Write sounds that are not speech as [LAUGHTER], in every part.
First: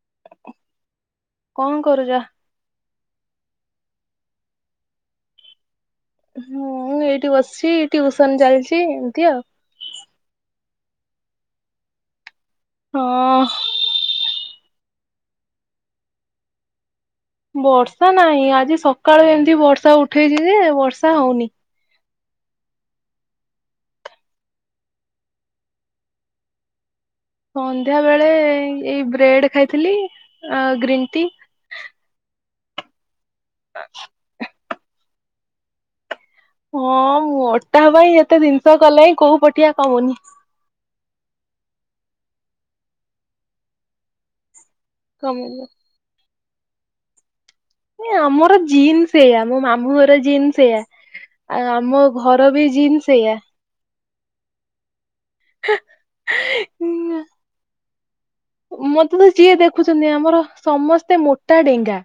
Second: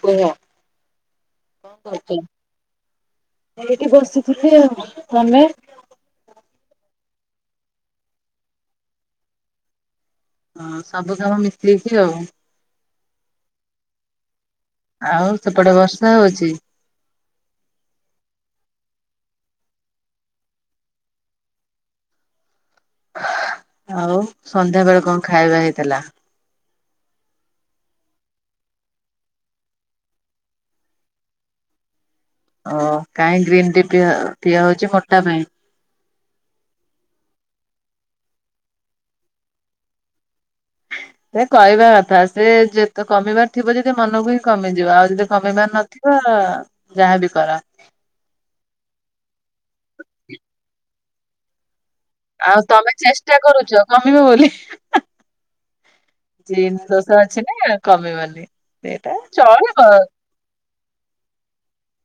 କୁହ କଣ କରୁଚ? ଏଇଠି ବସିଥିଲି ଆଉ ତମେ? ହୁଁ ମୁଁ ଏଇଠି ବସିଚି ଟ୍ୟଉସନ ଚାଲିଚି ଏମିତି ଆଉ। ହଁ ସବୁ କାମ ମିଶିଯାଇଚି ଆଉ। ହଁ। ଆଉ ସେପଟେ ବର୍ଷା ହଉଚି? ବର୍ଷା ନାହିଁ ଆଜି ସକାଳୁ ଏମିତି ବର୍ଷା ଉଠେଇଚି ଯେ ବର୍ଷା ହଉନି। ଆଉ ସନ୍ଧ୍ୟା ବେଳେ କଣ ଖାଇବା ହେଇଥିଲା? ସନ୍ଧ୍ୟା ବେଳେ ଏଇ ବ୍ରେଡ ଖାଇଥିଲି ଆଉ ଗ୍ରୀନ୍ ଟି। ଓ କାହିଁ ଗ୍ରୀନ୍ ଟି ପିଆ ପିଆ ହଉଚି ମୋଟା ପାଇଁ। ହଁ ମୋଟା ପାଇଁ ଏତେ ଜିନିଷ କଲେ ବି କୋଉପଠିଆ କମୁନି। ସେ କହିବା କଥା ସେ ଯେତେ କମିବାର ଥିବ ଯଦି ମନକୁ ହିଁ କମିଯିବ ଆଉ ଯଦି କମୁନି କମିବାର ନଥିବ ତା ଯାହାବି କରା। ଏ ଆମର ଜିନ୍ ସେଇଆ, ମୋ ମାମୁଁ ଘର ଜିନ୍ ସେଇଆ ଆଉ ଆମ ଘର ଆଉ ବି ତମେ ଜିନ୍ ସେଇଆ। ଚେଷ୍ଟା କରୁଚ କମିବ ବୋଲି ଜିନ ଦୋଷ ଅଛି ନା କମିବନି। ସେଇଟା ମତେ ତ ଯିଏ ଚଳିବ ଦେଖୁଛନ୍ତି ଆମର ସମସ୍ତେ ମୋଟା ଡେଙ୍ଗା,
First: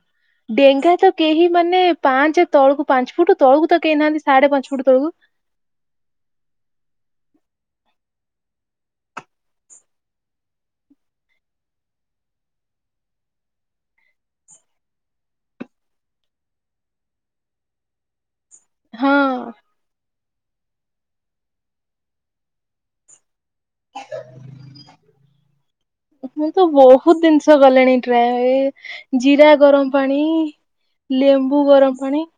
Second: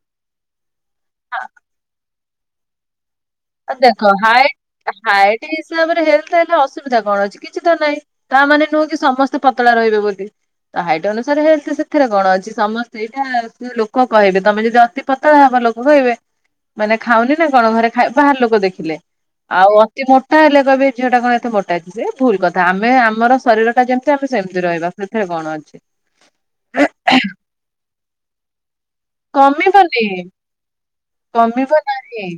ଡେଙ୍ଗା ତ କେହି ମାନେ ପାଞ୍ଚ ତଳକୁ ପାଞ୍ଚ ଫୁଟ ତଳକୁ ତ କେହିନାହାନ୍ତି ସାଢେ ପାଞ୍ଚ ଫୁଟ ତଳକୁ ସେଇ ହିସାବରେ ହେଲଥ ହେଲେ ଅସୁବିଧା କଣ ଅଛି କିଛି ତ ନାହିଁ। ତାମାନେ ନୁହଁକି ସମସ୍ତେ ପତଳା ରହିବେ ବୋଲି। ହାଇଟ ଅନୁସାରେ ହେଲଥ ସେ ସେଥିରେ କଣ ଅଛି, ସମସ୍ତେ ଏଇଟା ଲୋକ କହିବେ ତମେ ଯଦି ଅତି ପତଳା ହେବା ଲୋକ କହିବେ ମାନେ ଖାଉନି ନା କଣ ଘରେ ଖାଇ ବାହାର ଲୋକ ଦେଖିଲେ ହଁ ଆଉ ମୋଟା ହେଲେ କହିବେ ଏଝିଅ ଟା କଣ ଏତେ ମୋଟା ହେଇଚି ସେ ଭୁଲ କଥା ଆମେ ଆମର ଶରୀର ଆମେ ଯେମତି ଆମେ ସେମତି ରହିବା ସେଥିରେ କଣ ଅଛି। ଷ ଗଲେଣି ଟ୍ରାଏ ଜିରା ଗରମ କମିବନି ପାଣି ଲେମ୍ବୁ କମିବ ଗରମ ପାଣି। ନାହିଁ।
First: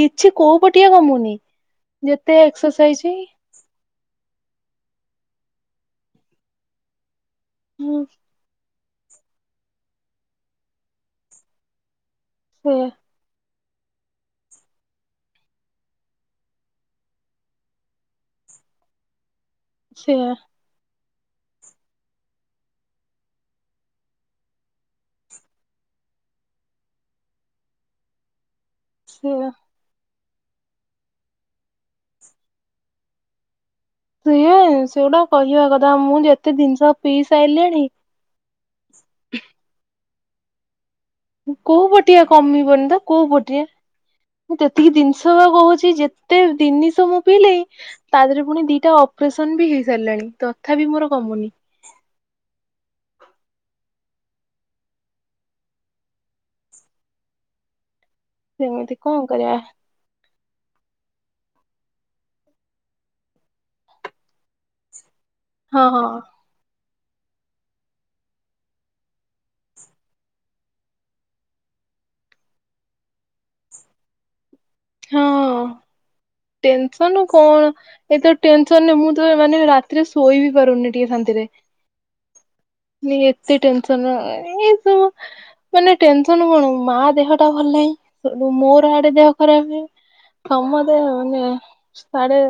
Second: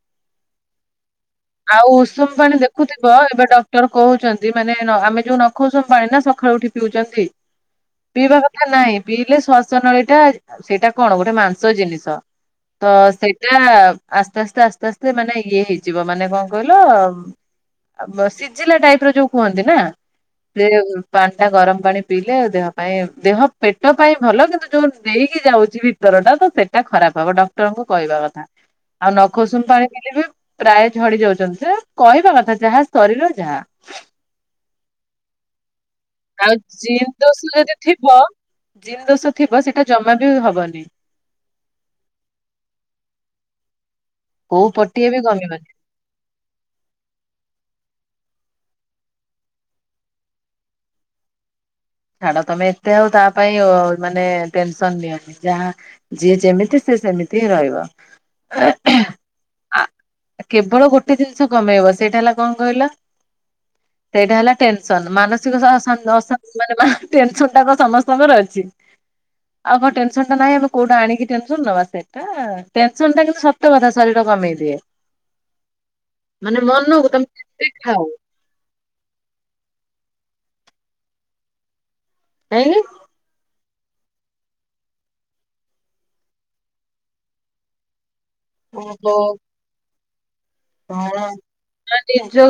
କିଛି କୋଉ ପଟିଏ କମୁନି। ଆଉ ଉଷୁମ ଯେତେ ପାଣି ଏକ୍ସରସାଇଜ ଦେଖୁଥିବ ଏବେ ଡ଼କ୍ ଡ଼କ୍ଟର କହୁଚନ୍ତି ମାନେ ନ ଆମେ ଯୋଉ ନଖଉସୁମ୍ ପାଣି ନା ସକାଳୁ ଉଠି ପିଉଚନ୍ତି ହୁଁ। ପିଇବା କଥା ନାଇଁ, ପିଇଲେ ଶ୍ଵାସ ନଳୀ ଟା ସେଇଟା କଣ ଗୋଟେ ମାଂସ ଜିନିଷ ସେଇଆ ତ ସେଇଟା ଆସ୍ତେ ଆସ୍ତେ ଆସ୍ତେ ଆସ୍ତେ ମାନେ ଇଏ ହେଇଯିବ ମାନେ କଣ କହିଲ ବ ସିଝିଲା ଟାଇପ ର ଯୋଉ କୁହନ୍ତି ନା ସେଇଆ ସେ ପାଣି ଟା ଗରମ ପାଣି ପିଇଲେ ଦେହ ପାଇଁ ଦେହ ପେଟ ପାଇଁ ଭଲ କିନ୍ତୁ ଯୋଉ ଦେଇକି ଯାଉଚି ଭିତ୍ ଭିତର ଟା ତ ସେଟା ଖରାପ ହବ ଡକ୍ଟରଙ୍କ କହିବା କଥା, ଆଉ ସେଇଆ ନଖସୁମ ପାଣି ପିଇଲେ ବି ପ୍ରାୟ ଝଡି ଯାଉଚନ୍ତି ସେ କହିବା କଥା ଯାହା ଶରୀର ଯାହା। ସେୟା ସେଗୁଡା କହିବା କଥା ମୁଁ ଯେତେ ଆଉ ଜିନିଷ ଜିନ୍ ପିଇ ଦୋଷ ଯଦି ସାରିଲିଣି ଥିବ ଜିନ୍ ଦୋଷ ଥିବ ସେଇଟା ଜମା ବି ହବନି। କୋଉ ପଟିଆ କମିବନି ତ କୋଉ ପଟିଆ ମୁଁ କୋଉ ଯେତିକି ପଟିଏ ବି ଜିନିଷ ବା କମିବନି କହୁଚି ଯେତ୍ ଏତେ ଦିନିସ ମୁଁ ପିଇଲିଇଁ ତା ଦେହରେ ପୁଣି ଦିଟା ଅପରେସନ ବି ହେଇ ସାରିଲାଣି ତଥାପି ବିି ମୋର କମୁନି। ଛାଡ ତମେ ଏତେ ଆଉ ତା ପାଇଁ ଓ ଆଉ ମାନେ ଟେନସନ ନିଅନି ଯାହା ଯିଏ ଯେମିତି ସିଏ ସେମିତି ହିଁ ରହିବ। ଏ ସେମିତି କଣ କରିଆ। ଆ କେବଳ ଗୋଟେ ଜିନିଷ କମେଇବ ସେଇଟା ହେଲା କଣ କହିଲ? ସେଇଟା ହେଲା ଟେନସନ, ମାନସିକ ସା ହଁ ସା ହଁ ଅଶା ମାନେ ହେ ଟେନସନ ଟା କଣ ସମସ୍ତଙ୍କର ଅଛି? ଆଉ କଣ ଟେନସନ୍ ଟା ନାଁଇ ଆମେ କଉଟା ଆଣି କି ଟେନସନ ନବା ସେ ଆ ଟେନସନ ଟା କିନ୍ତୁ ସତ କଥା ଶରୀର କମେଇ ଦିଏ। ହଁ ମାନେ ମନକୁ ଟେନସନ ତମେ ଯେତେ କଣ, ଖାଅ ଏତ ଟେନ୍ସନ ରେ ମୁଁ ତ ମାନେ ରାତିରେ ସୋଇ ଵି ପାରୁନି ଟିକେ ଶାନ୍ତିରେ। କାହିଁକି? ନି ଏତେ ଟେନସନ୍ ଏଇ ସବୁ ମାନେ ଟେନସନ କଣ, ମା ଦେହ ଟା ଭଲ ନାହିଁ। ମୋରୋ ଆଡେ ଓହୋ ଦେହ ଖରାପ, ସମତେ ମାନେ ଆଡେ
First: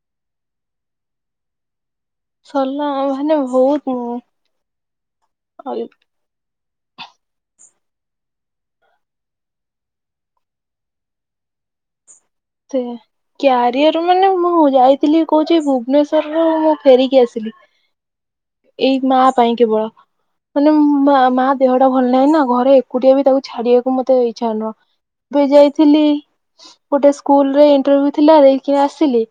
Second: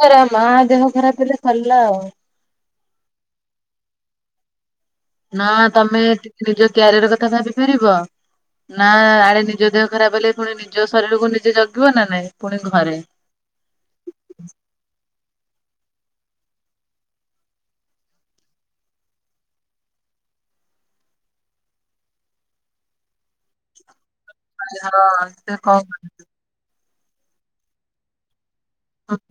ହେରା ମା ଦେହ ଖରାପ ହେଲେ ସରିଲା ଆଉ। ସରିଲା ମାନେ ବହୁତ ମୁଁ ନା ତମେ ଟିକେ ନିଜ କ୍ୟାରିଅର କଥା ଭାବିପାରିବ ନା ଆଡେ ନିଜ ଦେହ ଖରାପ ହେଲେ ପୁଣି ନିଜ ଶରୀରକୁ ନିଜେ ଜଗିବ ନା ନାଇଁ। ପୁଣି ସେୟା। ଘରେ କ୍ୟାରିଅର ମାନେ ମୁଁ ଯାଇଥିଲି କହୁଛି ଭୁବନେଶ୍ଵରରୁ ମୁଁ ଫେରିକି ଆସିଲି। ଏଇ ମା ପାଇଁ କେବଳ। ମାନେ ମାଆ ମାଆ ଦେହଟା ଭଲ ନାହିଁ ନା ଘରେ ଏକୁଟିଆ ବି ତାକୁ ଛାଡିବାକୁ ମତେ ଚାଲ ହଁ [UNINTELLIGIBLE] ସେ କଣ ଯାଇଥିଲି। ଗୋଟେ ସ୍କୁଲରେ ଇଣ୍ଟରଭ୍ୟୁ ଥିଲା ଦେଇକି ଆସିଲି।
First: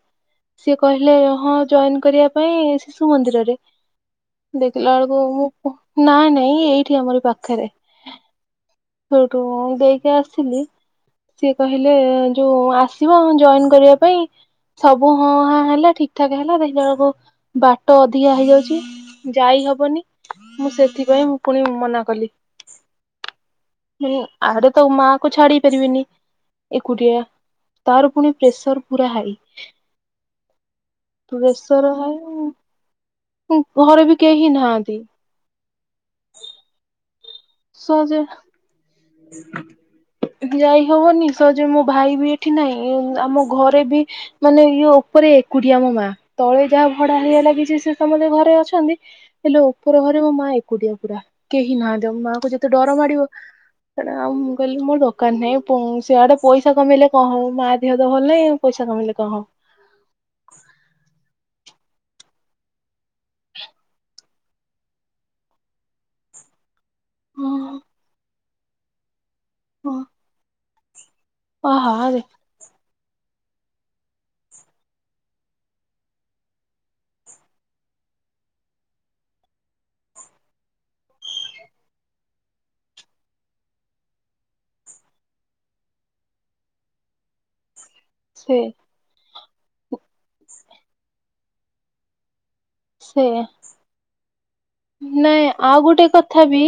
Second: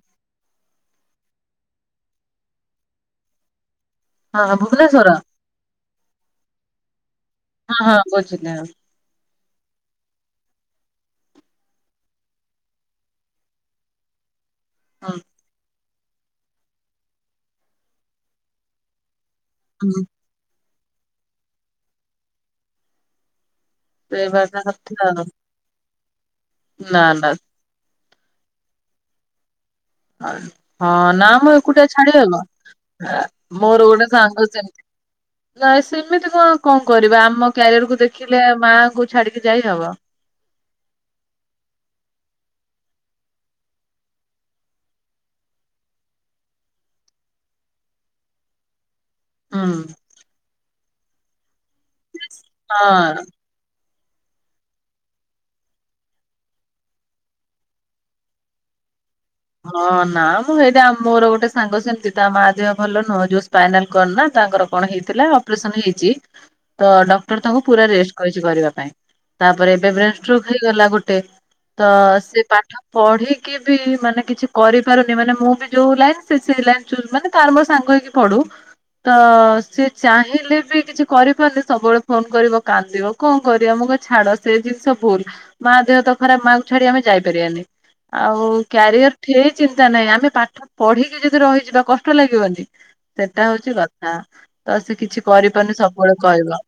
ସିଏ କହିଲେ ହଁ ଜଏନ କରିବା ପାଇଁ ଶିଶୁ ମନ୍ଦିରରେ। ହଁ ଦେଖିଲା ଭୁବନେଶ୍ଵର ବେଳକୁ ମୁଁ ପ ନାଇଁ ନାଇଁ ଏଇଠି ଆମରି ପାଖ ହଁ ହଁ ବୁଝିଲି ଆଉ। ସେଇଠୁ ମୁ ଦେଇକି ଆସିଲି। ସିଏ କହିଲେ ଯୋଉ ଆସିବ ଜଏନ କରିବା ପାଇଁ। ସବୁ ହଁ ହା ହେଲା ଠିକ ଠାକ ହେଲା ଦେଖିଲା ବେଳକୁ ବାଟ ଅଧିକା ହେଇଯାଉଛି ଯାଇ ହବନି ହୁଁ ମୁଁ ସେଥିପାଇଁ ମୁଁ ପୁଣି ମନା କଲି। ହୁଁ ସେଇ ବାଟ ଆଡେ ତ କଥା ଆଉ ମାକୁ ଛାଡି ପାରିବିନି ନା ଏକୁଟିଆ। ନା ତାର ପୁଣି ପ୍ରେସର ପୁରା ହାଇ। ହଁ ନା ମ ଏକୁଟିଆ ପ୍ରେସର ଛାଡିହବ। ହାଇ ଆ ମୋର ଘରେ ଗୋଟେ ବି ସାଙ୍ଗ କେହି ସେମତି୍। ନାହାନ୍ତି ନାଇଁ ସେମିତି କଣ କଣ କରିବା ଆମ କ୍ୟାରିଅର କୁ ସହଜେ ଦେଖିଲେ ମାଆଙ୍କୁ ଛାଡିକି ଯାଇହବ। ଯାଇ ହବନି ସହଜରେ ମୋ ଭାଇ ବି ଏଠି ନାଇଁ ଆମ ଘରେ ବି ହି ମାନେ ଇଏ ଉପରେ ଏକୁଟିିଆ ମୋ ମାଆ ତଳେ ଯାହା ଭଡା ହେଇଆ ଲାଗିଛି ସେ ସମସ୍ତେ ଘରେ ଅଛନ୍ତି ହେଲେ ହୁଁ ଉପର ଘରେ ମୋ ମା ଏକୁଟିଆ ପୁରା କେହି ନାହାନ୍ତି ମା କ ଯେତେ ଡର ହଁ ମାଡିବ- ସେଟା ଆଉ ମୁଁ କହିଲି ମୋ ଦରକାର ନାହିଁ ପଁ ସେଆଡେ ପଇସା କମେଇଲେ କଣ ହବ ମା ଦେହ ତ ଭଲ ନାହିଁ ଆଉ ପଇସା କମେଇଲେ କଣ ହବ। ହଁ ନା ମୁଁ ଏଇଟି ମୋର ଗୋଟେ ସାଙ୍ଗ ସେମିତି ତା ମା ଦେହ ଭଲ ନୁହଁ ଯୋଉ ସ୍ପାଇନାଲ କଡ ନା ତାଙ୍କର କଣ ହେଇଥିଲା ଅପରେସନ ହେଇଛି ତ ଡକ୍ଟର ତାଙ୍କୁ ହଁ ପୁରା ରେଷ୍ଟ କହୀଛି କରିବା ପାଇଁ ତାପରେ ଏବେ ହଁ ବ୍ରେନଷ୍ଟୋଗ ହେଇଗଲା ଗୋଟେ ତ ଆହାରେ ସେ ପାଠ ପଢିକି ବି ମାନେ କିଛି କରିପାରୁନି ମାନେ ମୁଁ ବି ଯୋଉ ଲାଇନ ସେ ଲାଇନ ଚୁଜ ମାନେ ତାର ମୋର ସାଙ୍ଗ ହେଇକି ପଢୁ ତ ସିଏ ଚାହିଁଲେ ବି କିଛି କରିପାରୁନି ସବୁବେଳେ ଫୋନ କରିବ କାନ୍ଦିବ। କଣ କରିବା ମୁଁ କହେ ଛାଡ ସେ ଜିନିଷ ଭୁଲ ମା ଦେହ ତ ଖରାପ ମା କୁ ଛାଡି ଆମେ ଯାଇପାରିବାନି। ଆଉ ସେ କ୍ୟାରିଅର ଠି ଚିନ୍ତା ନାହିଁ ଆମେ ପାଠ ପଢିକି ଯଦି ରହିଯିବା କଷ୍ଟ ଲାଗିବନି। ସେ ସେଟା ହଉଛି କଥା ତ ସେ କିଛି କରିପାରୁନି ସବୁବେଳେ କହିବ। କି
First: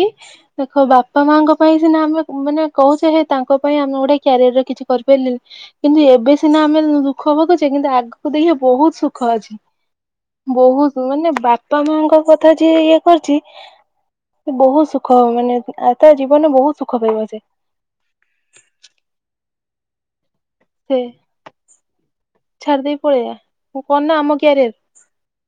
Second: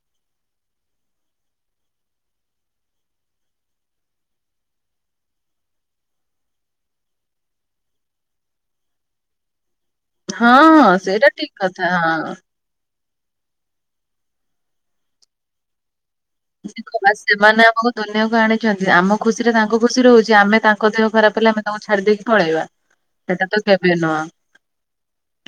ଦେଖ ବାପା ମାଙ୍କ ପାଇଁ ସିନା ଆମେ ମାନେ କହୁଛେ ହେ ତାଙ୍କ ପାଇଁ ଆମେ ଗୋଟେ କ୍ୟାରିଅରରେ କିଛି କରିପାରିଲି ନି କିନ୍ତୁ ଏବେ ସିନା ଆମେ ଦୁଃଖ ଭଗୁଛେ କିନ୍ତୁ ଆଗକୁ ଦେଖିବ ବହୁତ ସୁଖ ଅଛି। ହଁ ହଁ ବୋହୁତୁ ସେଇଟା ମାନେ ଠିକ ବାପା କଥା ମାଙ୍କ ହଁ। କଥା ଯିଏ ଇଏ କରଚି ବୋହୁତ ସୁଖ ମାନେ ଆ ତା ଜୀବନ [UNINTELLIGIBLE] ସେମାନେ ଆମକୁ ଦୁନିଆକୁ ଆଣିଚନ୍ତି ଆମ ଖୁସିରେ ତାଙ୍କ ଖୁସି ରହୁଚି ଆମେ ତା ତାଙ୍କ ସେ ଦେହ ଖରାପ ହେଲେ ଆମେ ତାଙ୍କୁ ଛାଡିଦେଇକି ପଳେଇବା ଛାଡି ଦେଇ ପଳେଇବା ଏଟା ତ ମୁଁ କେବେ କଣ ନା ନୁହଁ। ଆମ କ୍ୟାରିଅର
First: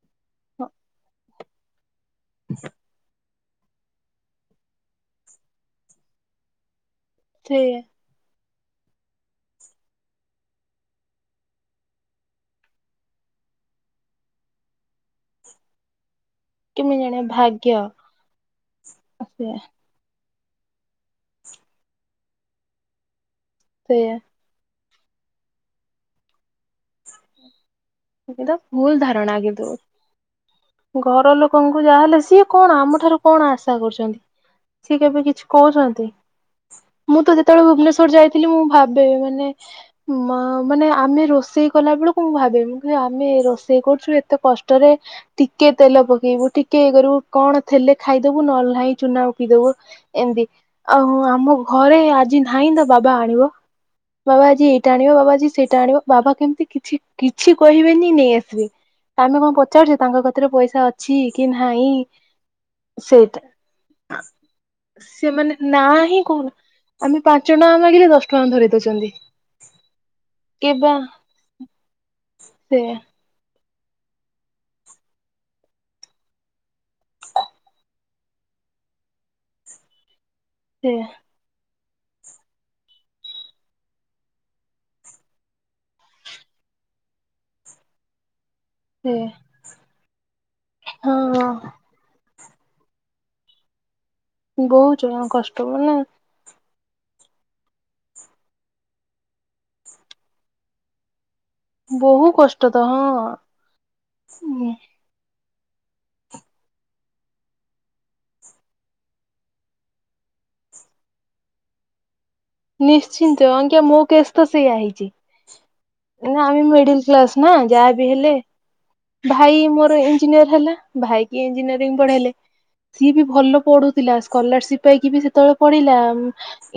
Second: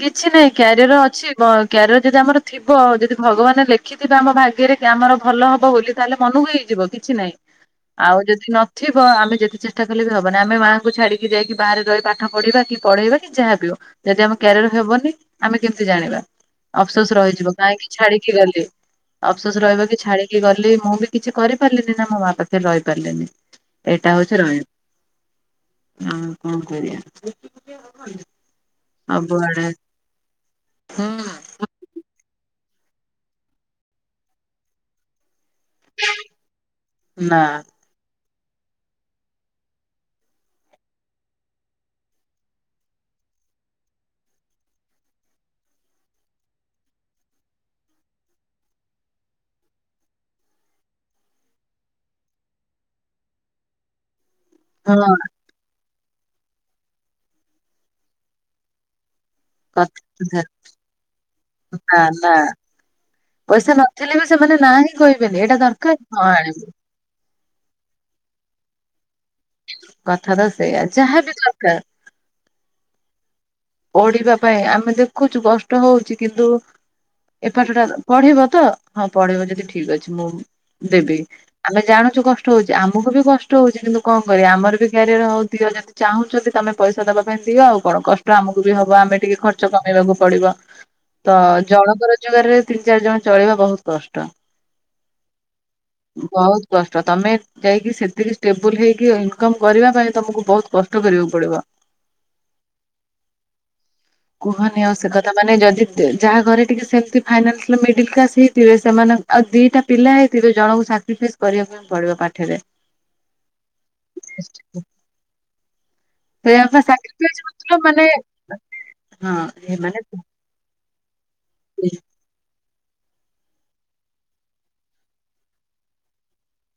କିଛି ନାଇଁ କ୍ୟାରିଅର ଅଛି ବ କ୍ୟାରିଅର ଯଦି ଆମର ଥିବ ଯଦି ଭଗବାନେ ଲେଖିଥିବେ ଆମ ଭାଗ୍ୟରେ କି ଆମର ଭଲ ହବ ବୋଲି ତାହେଲେ ମନକୁ ହେଇଯିବ କିଛି ନାହିଁ। ସେଇଆ ଆଉ ଯଦି ନଥିବ ଆମେ ଯେତେ ଚେଷ୍ଟା କଲେ ବି ହବନି ଆମେ ମାଆଙ୍କୁ ଛାଡିକି ଯାଇକି ବାହାରେ ରହି ପାଠ ପଢିବା କି ପଢେଇବା ଯାହା ବି ହୋଉ ଯଦି ଆମ କ୍ୟାରିଅର ହେବନି ଆମେ କେମତି ଜାଣିବା। କେମିତି ଅଫସୋସ ଜାଣିବା ରହିଯିବ ଭାଗ୍ୟ କାହିଁକି ଛାଡିକି ଗଲି ସେଇଆ ଅଫସୋସ ରହିବ କି ଛାଡି କି ଗଲି ମୁଁ ବି କିଛି କରିପାରିଲିନି ନା ମୋ ମାଆ ପାଖରେ ରହି ପାରିଲିନି ତ ଏଟା ସେଇଆ ହୋଉଚି ରହେ। ଅଁ। କଣ କରିବା ଏଟା ଭୁଲ ଧାରଣା ସବୁ କିନ୍ତୁ ଆଡେ ଘର ଲୋକଙ୍କୁ ଙ୍କୁ ଯାହାହେଲେ ସିଏ କଣ ଆମ ଠାରୁ କଣ ଆଶା କରଚନ୍ତି ସିଏ କେବେ କିଛି କୋହୁଚନ୍ତି ମୁଁ ତ ନା ଯେତେବେଳେ ଭୁବନେଶ୍ଵର ଯାଇ ଥିଲ ମୁଁ ଭାବେ ମାନେ ମା ମାନେ ଆମେ ରୋଷେଇ କଲା ବେଳକୁ ମୁଁ ଭାବେ ମୁଁ କହେ ଆମେ ରୋଷେଇ କରଚୁ ଏତେ କଷ୍ଟରେ ଟିକେ ତେଲ ପକେଇବୁ ଟିକେ ଇଏ କରିବୁ କଣ ଥିଲେ ଖାଇଦୋବୁ ନହେଲେ ନାହିଁ ଚୁନା ଓପି ଦୋବୁ। ଏମତି ଆଉ ଆମ ଘରେ ଆଜି ନାହିଁ ତ ବାବା ଆଣିବ। ବାବା ଆଜି ଏଇଟା ଆଣିବ ହଁ ବାବା ଆଜି ସେଇଟା ଆଣିବ ବାବା କେମତି କିଛି କିଛି କହିବେନି ନେଇ ଆସିବେ ତ ଆମେ କଣ ପଚାରୁଚେ ତାଙ୍କ କଥା କତିରେ ପଇସା ଅଛି କି ନାହିଁ। ନା ନା। ସେଇଟା ପଇସା ନଥିଲେ ବି ସେମାନେ ନା ହିଁ କହିବେନି ସେମାନେ ଏଇଟା ନା ଦରକାର ହିଁ ହଁ କୋହୁନା। ଆଣିବୁ ଆମେ ପାଞ୍ଚ ଟଙ୍କା ମାଗିଲେ ଦଶ ଟଙ୍କା ଧରେଇ ଦୋଉଚନ୍ତି। କଥା ତ ସେୟା ଯାହାବି ଦରକାର। ସେୟା। ପଢିବା ପାଇଁ ଆମେ ଦେଖୁଚୁ କଷ୍ଟ ହୋଉଚି କିନ୍ତୁ ଏପଟଟା ପଢ଼ିବ ତ ହଁ ପଢିବ ଯଦି ଠିକ ଅଛି ମୁଁ ସେୟା ଦେବି। ଆମେ ଜାଣୁଚୁ କଷ୍ଟ ହୋଉଚି ଆମକୁ ବି କଷ୍ଟ ହୋଉଚି କିନ୍ତୁ କଣ କରିବା ଆମର ବି କ୍ୟାରିଅର ହୋଉ ଦିଅ ଯଦି ଚାହୁଁଚନ୍ତି ତମେ ପଇସା ଦବା ପାଇଁ ଦିଅ ଆଉ କଣ କଷ୍ ଷ୍ଟ ଆମକୁ ବି ହବ ଆମେ ସେୟା ଟିକେ ଖର୍ଚ୍ଚ କମେଇବାକୁ ପଡିବ ତ ହଁ ଜଣଙ୍କର ରୋଜଗାରରେ ତିନିଚାର ଜଣ ଚଳିବା ବୋହୁତ କଷ୍ଟ। ବୋହୁତ ଜଣ କଷ୍ଟ ମାନେ ବୋହୁତ କଷ୍ଟ ତମେ ଯାଇକି ସେତିକି ଷ୍ଟେବୁଲ ହେଇକି ଇନକମ କରିବା ପାଇଁ ତମକୁ ବୋହୁତ କଷ୍ଟ କରିବାକୁ ପଡିବ। ବୋହୁ କଷ୍ଟ ତ ହଁ। କୁହନି ଆଉ ସେ କଥା ମାନେ ଯଦି ଯାହା ଘରେ ଟିକେ ସେମତି ଫାଇନାସ୍ ନା ମିଡିଲ କ୍ଲାସ ହେଇଥିବେ ସେମାନ ଆଉ ଦିଟା ପିଲା ହେଇଥିବ ଜଣଙ୍କୁ ସାକ୍ରିଫାଇସ୍ କରିବାକୁ ହିଁ ପଡିବ ପାଠରେ। ନିଶ୍ଚିନ୍ତ ଆଜ୍ଞା ମୋ କେଶ ତ ସେୟା ହେଇଚି। ନା ଆମେ ସେଇଆ ପା ମିଡିଲ ସାକ୍ରିଫାଇସ୍ କ୍ଲାସ ନା ମତଲବ ଯାହା ମାନେ ବି ହେଲେ ହଁ ଭାଇ ମୋର ଏମାନେ ହଁ ଇଞ୍ଜିନିୟର ହେଲା ଭାଇ କି ଇଜିନିୟରିଙ୍ଗ ପଢେଇଲେ। ସିଏ ବି ଭଲ ପଢୁଥିଲା ସ୍କୋଲାରସିପ ପାଇକି ବି ସେତେବେଳେ ପଢିଲା।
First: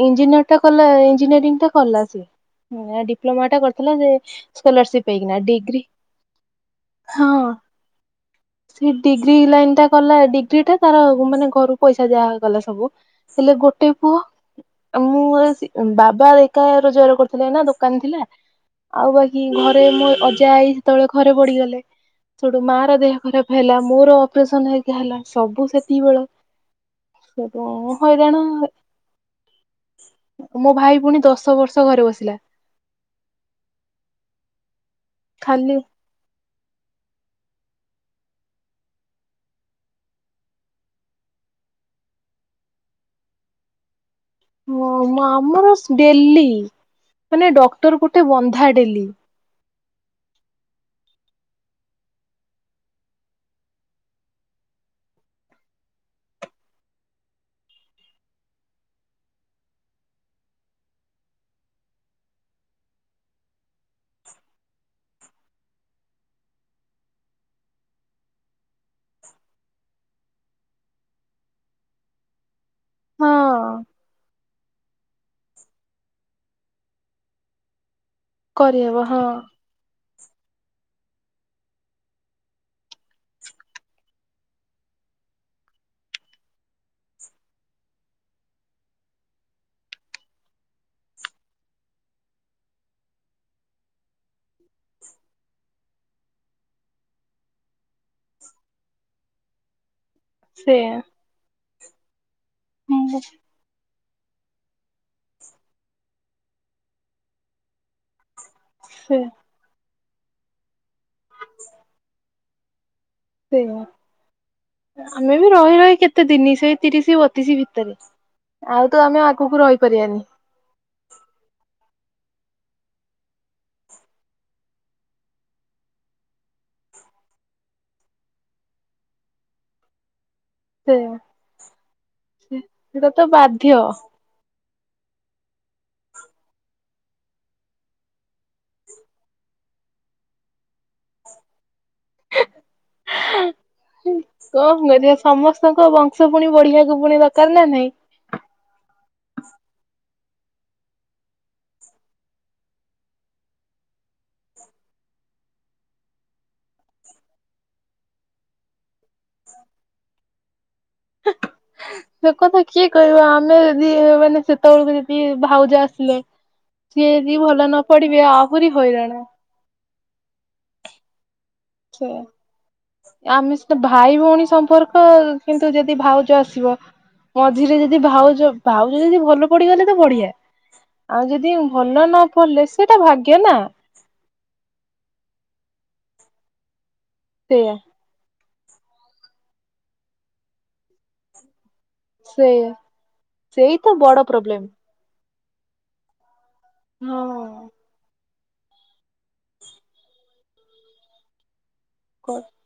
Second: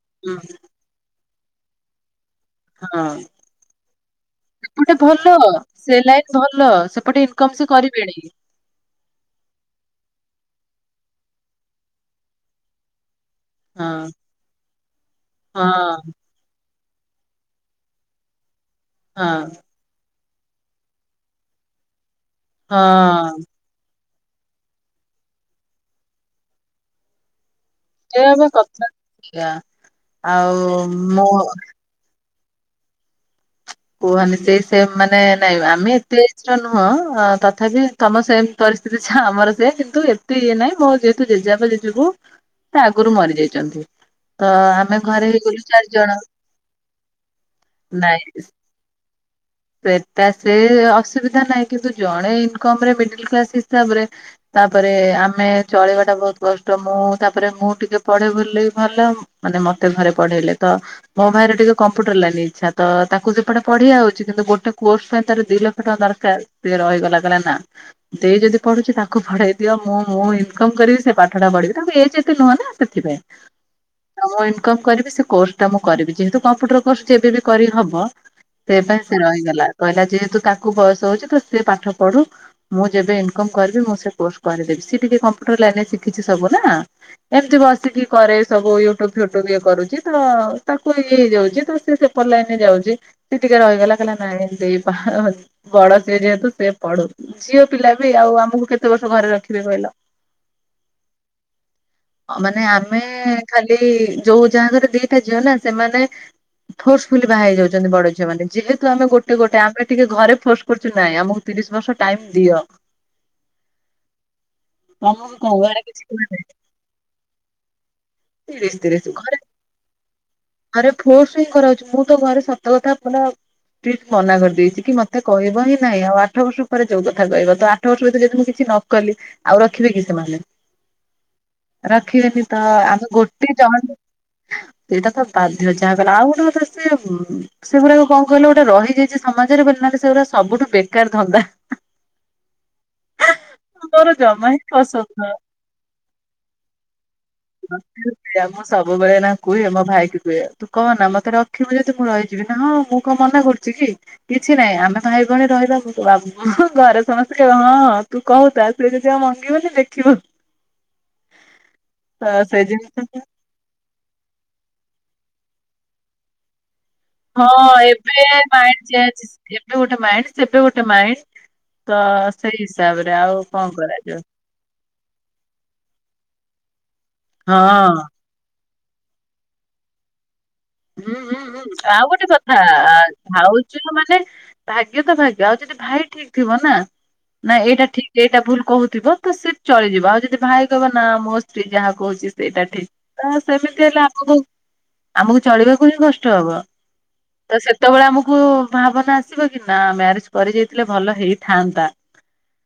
ଇଞ୍ଜିନିୟରଟା କଲା ଇଞ୍ଜିନିୟରିଂଟା କଲା ସିଏ। ଏ ହଁ ଡିପ୍ଲୋମାଟା କରିଥିଲା ଯେ ସେପଟେ ସ୍କୋଲରସିପ୍ ଭଲ ହେଇକିନା ଡିଗ୍ରୀ ସେ ଲାଇନ ଭଲ ସେପଟେ ଇନକମ ସେ କରିବେଣି। ସିଏ ଡିଗ୍ରୀ ଲାଇନଟା କଲା ଡିଗ୍ରୀଟା ତାର ମାନେ ଘରୁ ପଇସା ଯାହା ଗଲା ସବୁ। ହେଲେ ହଁ ଗୋଟେ ପୁଅ ଆଉ ମୁଁ ସି ହଁ ବାବା ଏ ଏକା ରୋଜଗାର କରୁଥିଲେ ନା ଦୋକାନ ଥିଲା ଆଉ ବାକି ହଁ ଘ ଘରେ ମୋ ଅଜା ଆଇ ସେତେବେଳେ ଘରେ ପଡିଗଲେ। ସେଟୁ ମା ର ଦେହ ହଁ ଖରାପ ହେଲା ମୋର ଅପରେସନ ହେଇ ହେଲାଣି ସବୁ ସେତିକି ବେଳ ସବୁ ସେଇଆ ହଇରାଣ ପା କଥା। ସେଇଆ। ଆଉ ମୋ ଭାଇ ପୁଣି ମୁଁ ଦଶ ବର୍ଷ ଘରେ ବସିଲା। କୁହନି ସେ ସେ ମାନେ ନାଇଁ ଖାଲି ଆମେ ଏତେ ନୁହଁ ତଥାପି ତମ ସେମ ପରିସ୍ଥିତି ଆମର ସେ କିନ୍ତୁ ଏତେ ଇଏ ନାହିଁ ମୋ ଯେହେତୁ ଜେଜେବାପା ଯିବୁ ସେ ଆଗରୁ ମରିଯାଇଛନ୍ତି। ଆମର ଡେଲି ମାନେ ଡକ୍ଟର ଗୋଟେ ନାଇଁ ବନ୍ଧା ଡେଲି। ସେଟା ସେ ଅସୁବିଧା ନାହିଁ। କିନ୍ତୁ ଜଣେ ଇନ୍‌କମ୍ ରେ ମିଡିଲ୍ କ୍ଲାସ ହିସାବରେ ତାପରେ ଆମେ ଚଳେଇବା ଟା ବହୁତ କଷ୍ଟ ମୁଁ ତାପରେ ମୁଁ ଟିକେ ପଢେ ବୁଲି ଭଲ ମାନେ ମତେ ଘରେ ପଢେଇଲେ ତ ମୋ ଭାଇରେ ଟିକେ କମ୍ପ୍ୟୁଟର ଲାନି ଇଚ୍ଛା ତ ତାକୁ ସେପଟେ ପଢ଼ିଆଉଛି କିନ୍ତୁ ଗୋଟେ କୋର୍ସ ପାଇଁ ତାର ଦି ଲକ୍ଷ ଟଙ୍କା ଦରକାରଏ ରହିଗଲା ନା। ଦେ ଯଦି ପଢୁଛି ତାକୁ ପଢେଇ ଦିଅ ମୁଁ ମୁଁ ଇନକମ୍ କରିବି ସେ ପାଠଟା ପଢିବି ତାଙ୍କୁ ଏଜ୍‌ ଏତେ ନୁହଁ ନା। ସେଥିପାଇଁ ହଁ ତ ମୁଁ ଇନ୍‌କମ୍ କରିବି ସେ କୋସ୍ ଟା ମୁଁ କରିବି ଯେହେତୁ କମ୍ପ୍ୟୁଟର କୋର୍ସ ଯେବେ ବି କରିହବ। ସେ ପାଇଁ କରିହବ ସେ ହଁ ରହିଗଲା କହିଲା ଯେହେତୁ ତାକୁ ବୟସ ହଉଛି ତ ସେ ପାଠ ପଢୁ। ମୁଁ ଯେବେ ଇନକମ୍ କରିବି ମୁଁ ସେ କୋର୍ସ କରିଦେବି ସି ଟିକେ କମ୍ପ୍ୟୁଟର ଲାଇନ୍‌ ରେ ଶିଖିଛି ସବୁ ନା। ଏମିତି ବସିକି କରେ ସବୁ ୟୁଟ୍ୟୁବ ଫୁଟୁବ ଇଏ କରୁଛି ତ ତାକୁ ଇଏ ହେଇଯାଉଛି ତ ସେ ଭଲ ହେଇନି ଯାଉଛି। ସେ ଟିକେ ରହିଗଲା କହିଲା ନାଇଁ ସେ ବଡ ସିଏ ଯେହେତୁ ସିଏ ପଢଉଛି। ଝିଅ ପିଲା ବି ଆଉ ଆମକୁ କେତେ ବର୍ଷ ଘରେ ରଖିବେ କହିଲ। ସେଇଆ। ମାନେ ଆମେ ଖାଲି ଯୋଉ ଯାହା ଘରେ ଦିଟା ଝିଅ ନା ସେମାନେ ଫୋର୍ସଫୁଲି ବାହା ହେଇ ଯାଉଛନ୍ତି ବଡ। ସେମାନେ ଯେହେତୁ ଆମେ ସେ ଗୋଟେ ଗୋଟେ ଆମେ ଟିକେ ଘରେ ଫୋର୍ସ କରୁଛୁ ନାଇଁ ଆମକୁ ତିରିଶ ବର୍ଷ ଟାଇମ୍ ଦିଅ। ସେଇଆ ଆମକୁ ଆମେ ବି କଣ ରହି ଘରେ ରହି କିଛି କେତେ କୁହାଯାଏ ଦିନି ସେ ତିରିଶ ବତିଶି ଭିତରେ। ଆଉ ତ ଆମେ ଆଗକୁ ରହିପାରିବାନି। ଆରେ ଫୋର୍ସ ହିଁ କରାଉଛି ମୁଁ ତ ଘରେ ସତ କଥା ଆପଣ ମନା କରିଦେଇଛି କି ମତେ କହିବ ହିଁ ନାଇଁ ଆଉ ଆଠ ବର୍ଷ ପରେ ଯୋଉ କଥା କହିବ ତ ଆଠ ବର୍ଷ ଭିତରେ ଯଦି ମୁଁ କିଛି ନ କଲି ଆଉ ରଖିବି କି ସେମାନେ। ସେଇଆ ରଖିବେନି ତ ଆମେ ସେଟା ତ ଗୋଟେ ବାଧ୍ୟ ଜହ ଏଇଟା ତ ବାଧ୍ୟ ଯାହାଗଲା ଆଉ ଗୋଟେ ତ ସେ ସେଗୁଡାକ କଣ କହିଲେ ଗୋଟେ ରହିଯାଇଛି ସମାଜରେ ବ ନହେଲେ ସେଗୁଡା ସବୁଠୁ ବେକାର ଧନ୍ଦା। [INAUDIBLE] ହିଁ ସବୁ ପସନ୍ଦ ମେରେ ନୁହଁ। ସମସ୍ତଙ୍କ ବଂଶ ପୁଣି ବଢିବାକୁ ପୁଣି ଦରକାର ନା ନାଇଁ। ଆ ମୁଁ ସବୁବେଳେ ନା କୁହେ ମୋ ଭାଇ କି କୁହେ ତୁ କହ ନା ମତେ ରଖିବୁ ଯଦି ମୁଁ ରହିବି। ରଖିବି ନା ହଁ ମୁଁ କଣ ମନା କରୁଛି କି କିଛି ନାହିଁ ଆମେ ଭାଇ ଭଉଣୀ ରହିବା। ଘରେ ସମସ୍ତେ ହଁ ତୁ କହୁଥା ସେ ଯଦି ଆଉ ମଙ୍ଗିବନି ଦେଖିବୁ। ତ ସେ କଥା କିଏ ଜିନିଷ କହିବ ଆମେ ଯଦି ମାନେ ସେତେବେଳକୁ ଯଦି ଭାଉଜା ଆସିଲେ। ସିଏ ଯଦି ଭଲ ହଁ ନ ପଡିବେ ଏବେ ଆହୁରି ମାଇଣ୍ଡ ଚେଞ୍ଜ ହଇରାଣ। ଏବେ ଗୋଟେ ମାଇଣ୍ଡ ସେବେ ଗୋଟେ ମାଇଣ୍ଡ ତ ସେଇଆ ସେଇ ହିସାବରେ। ଆଉ ଆମେ କଣ ସେ ଭାଇ କରାଯିବ ଭଉଣୀ ସମ୍ପର୍କ କିନ୍ତୁ ଯଦି ଭାଉଜ ଆସିବ। ମଝିରେ ଯଦି ହଁ। ଭାଉଜ ଭାଉଜ ଯଦି ଭଲ ପଡିଗଲେ ତ ବଢିଆ। ହୁଁ ଆଉ ହୁଁ ଯଦି ହୁଁ ଭଲ ଆଉ ନ ଗୋଟେ କଥା ପଡିଲେ ସେଟା ଭାଗ୍ୟ ନା ଭାଉଜ ମାନେ ଭାଗ୍ୟ ତ ଭାଗ୍ୟ ଆଉ ଯଠି ଭାଇ ଠିକ୍‌ ଥିବ ନା ନା ସେଇଆ ଏଇଟା ଠିକ୍। ସେଇଟା ଭୁଲ କହୁଥିବ ତ ସେ ଚଳିଯିବ ଆଉ ଯଦି ଭାଇ କହିବ ନା ମୋ ସ୍ତ୍ରୀ ଯାହାବ କହୁଛି ସେଇଟା ସେଇଆ ଠିକ୍ ତ ସେଇ ସେମିତି ତ ହେଲେ ବଡ ଆମକୁ ପ୍ରୋବ୍ଲେମ। ଆମକୁ ଚଳିବାକୁ ହିଁ କଷ୍ଟ ହବ। ତ ହଁ। ସେତେବେଳେ ଆମକୁ ଭାବନା ଆସିବ କି ନା ମ୍ୟାରେଜ କରି ଯାଇଥିଲେ ଭଲ ହେଇଥାନ୍ତା। [UNINTELLIGIBLE]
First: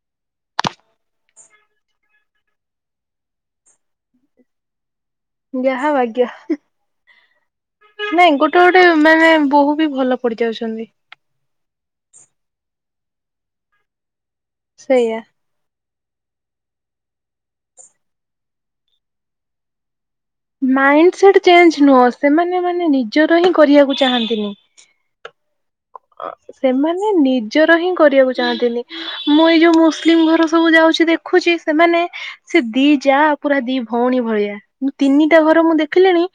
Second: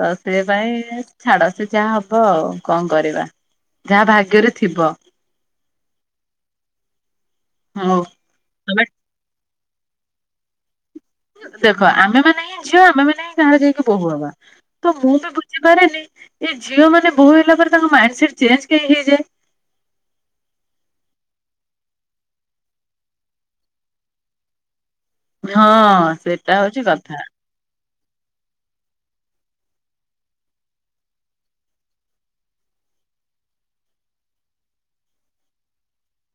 ତ ସେପାଇଁ ଛାଡ ସେ ଯାହା ହବ ଆଉ କଣ କରିବା। ଯାହା ଭାଗ୍ୟରେ ଥିବ। ଯାହା ଭାଗ୍ୟ। ହଁ ଅ। ନାଇଁ ଗୋଟେ ଗୋଟେ ମାନେ ବୋହୁ ବି ଭଲ ପଡି ଯାଉଛନ୍ତି। ଦେଖ ଆମେମାନେ ହିଁ ଝିଅ ଆମେମାନେ ହିଁ ଆଗରେ ଯାଇକି ବୋହୁ ହବା ତ ମୁଁ ସେଇଆ। ବି ବୁ ବୁଝିପାରେନି ଏଇ ଝିଅ ମାନେ ବହୁ ହେଲା ପରେ ତାଙ୍କ ମାଇଣ୍ଡ ସେଟ ଚେଞ୍ଜ କାଇଁ ହେଇଯାଏ। ମାଇଣ୍ଡ ସେଟ୍ ଚେଞ୍ଜ ନୁହଁ ସେମାନେ ମାନେ ନିଜର ହିଁ କରିବାକୁ ଚାହାନ୍ତିନି। ହଁ। ସେଟା ହଉଛି ସେମାନେ କଥା। ନିଜ ନିଜର ହିଁ କରିବାକୁ ଚାହାଁନ୍ତିନି ମୁଁ ଏଇ ଯୋଉ ମୁସଲିମ ଘର ସବୁ ଯାଉଛି ଦେଖୁଛି ସେମାନେ ସେ ଦି ଯା ପୁରା ଦି ଭଉଣୀ ଭଳିଆ ମୁ ତିନିଟା ଘର ମୁଁ ଦେଖିଲିଣି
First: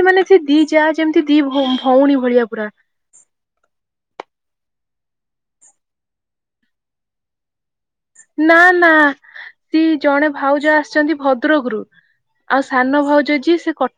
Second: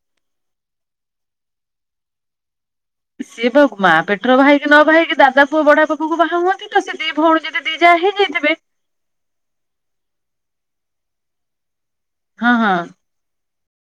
ସେମାନେ ସେ ଦି ଯା ଯେମିତି ଦି ଭ ଭଉଣୀ ଭଳିଆ ପୁରା। ସିଏ ବା ମା ପେଟର ଭାଇକି ନ ଭାଇକି ଦାଦା ପୁଅ ବଡା ବାପା ପୁଅ କୁ ବାହା ହୁଅନ୍ତି ତ ସେ ଦି ଭଉଣୀ ଯଦି ଦି ଯା ହେଇ ଯାଇଥିବେ। ନା ନା ସି ଜଣେ ଭାଉଜ ଆସିଛନ୍ତି ଭଦ୍ରକରୁ ହଁ ଆଉ ହଁ ସାନ ଭାଉଜ ଯିଏ ସେ କ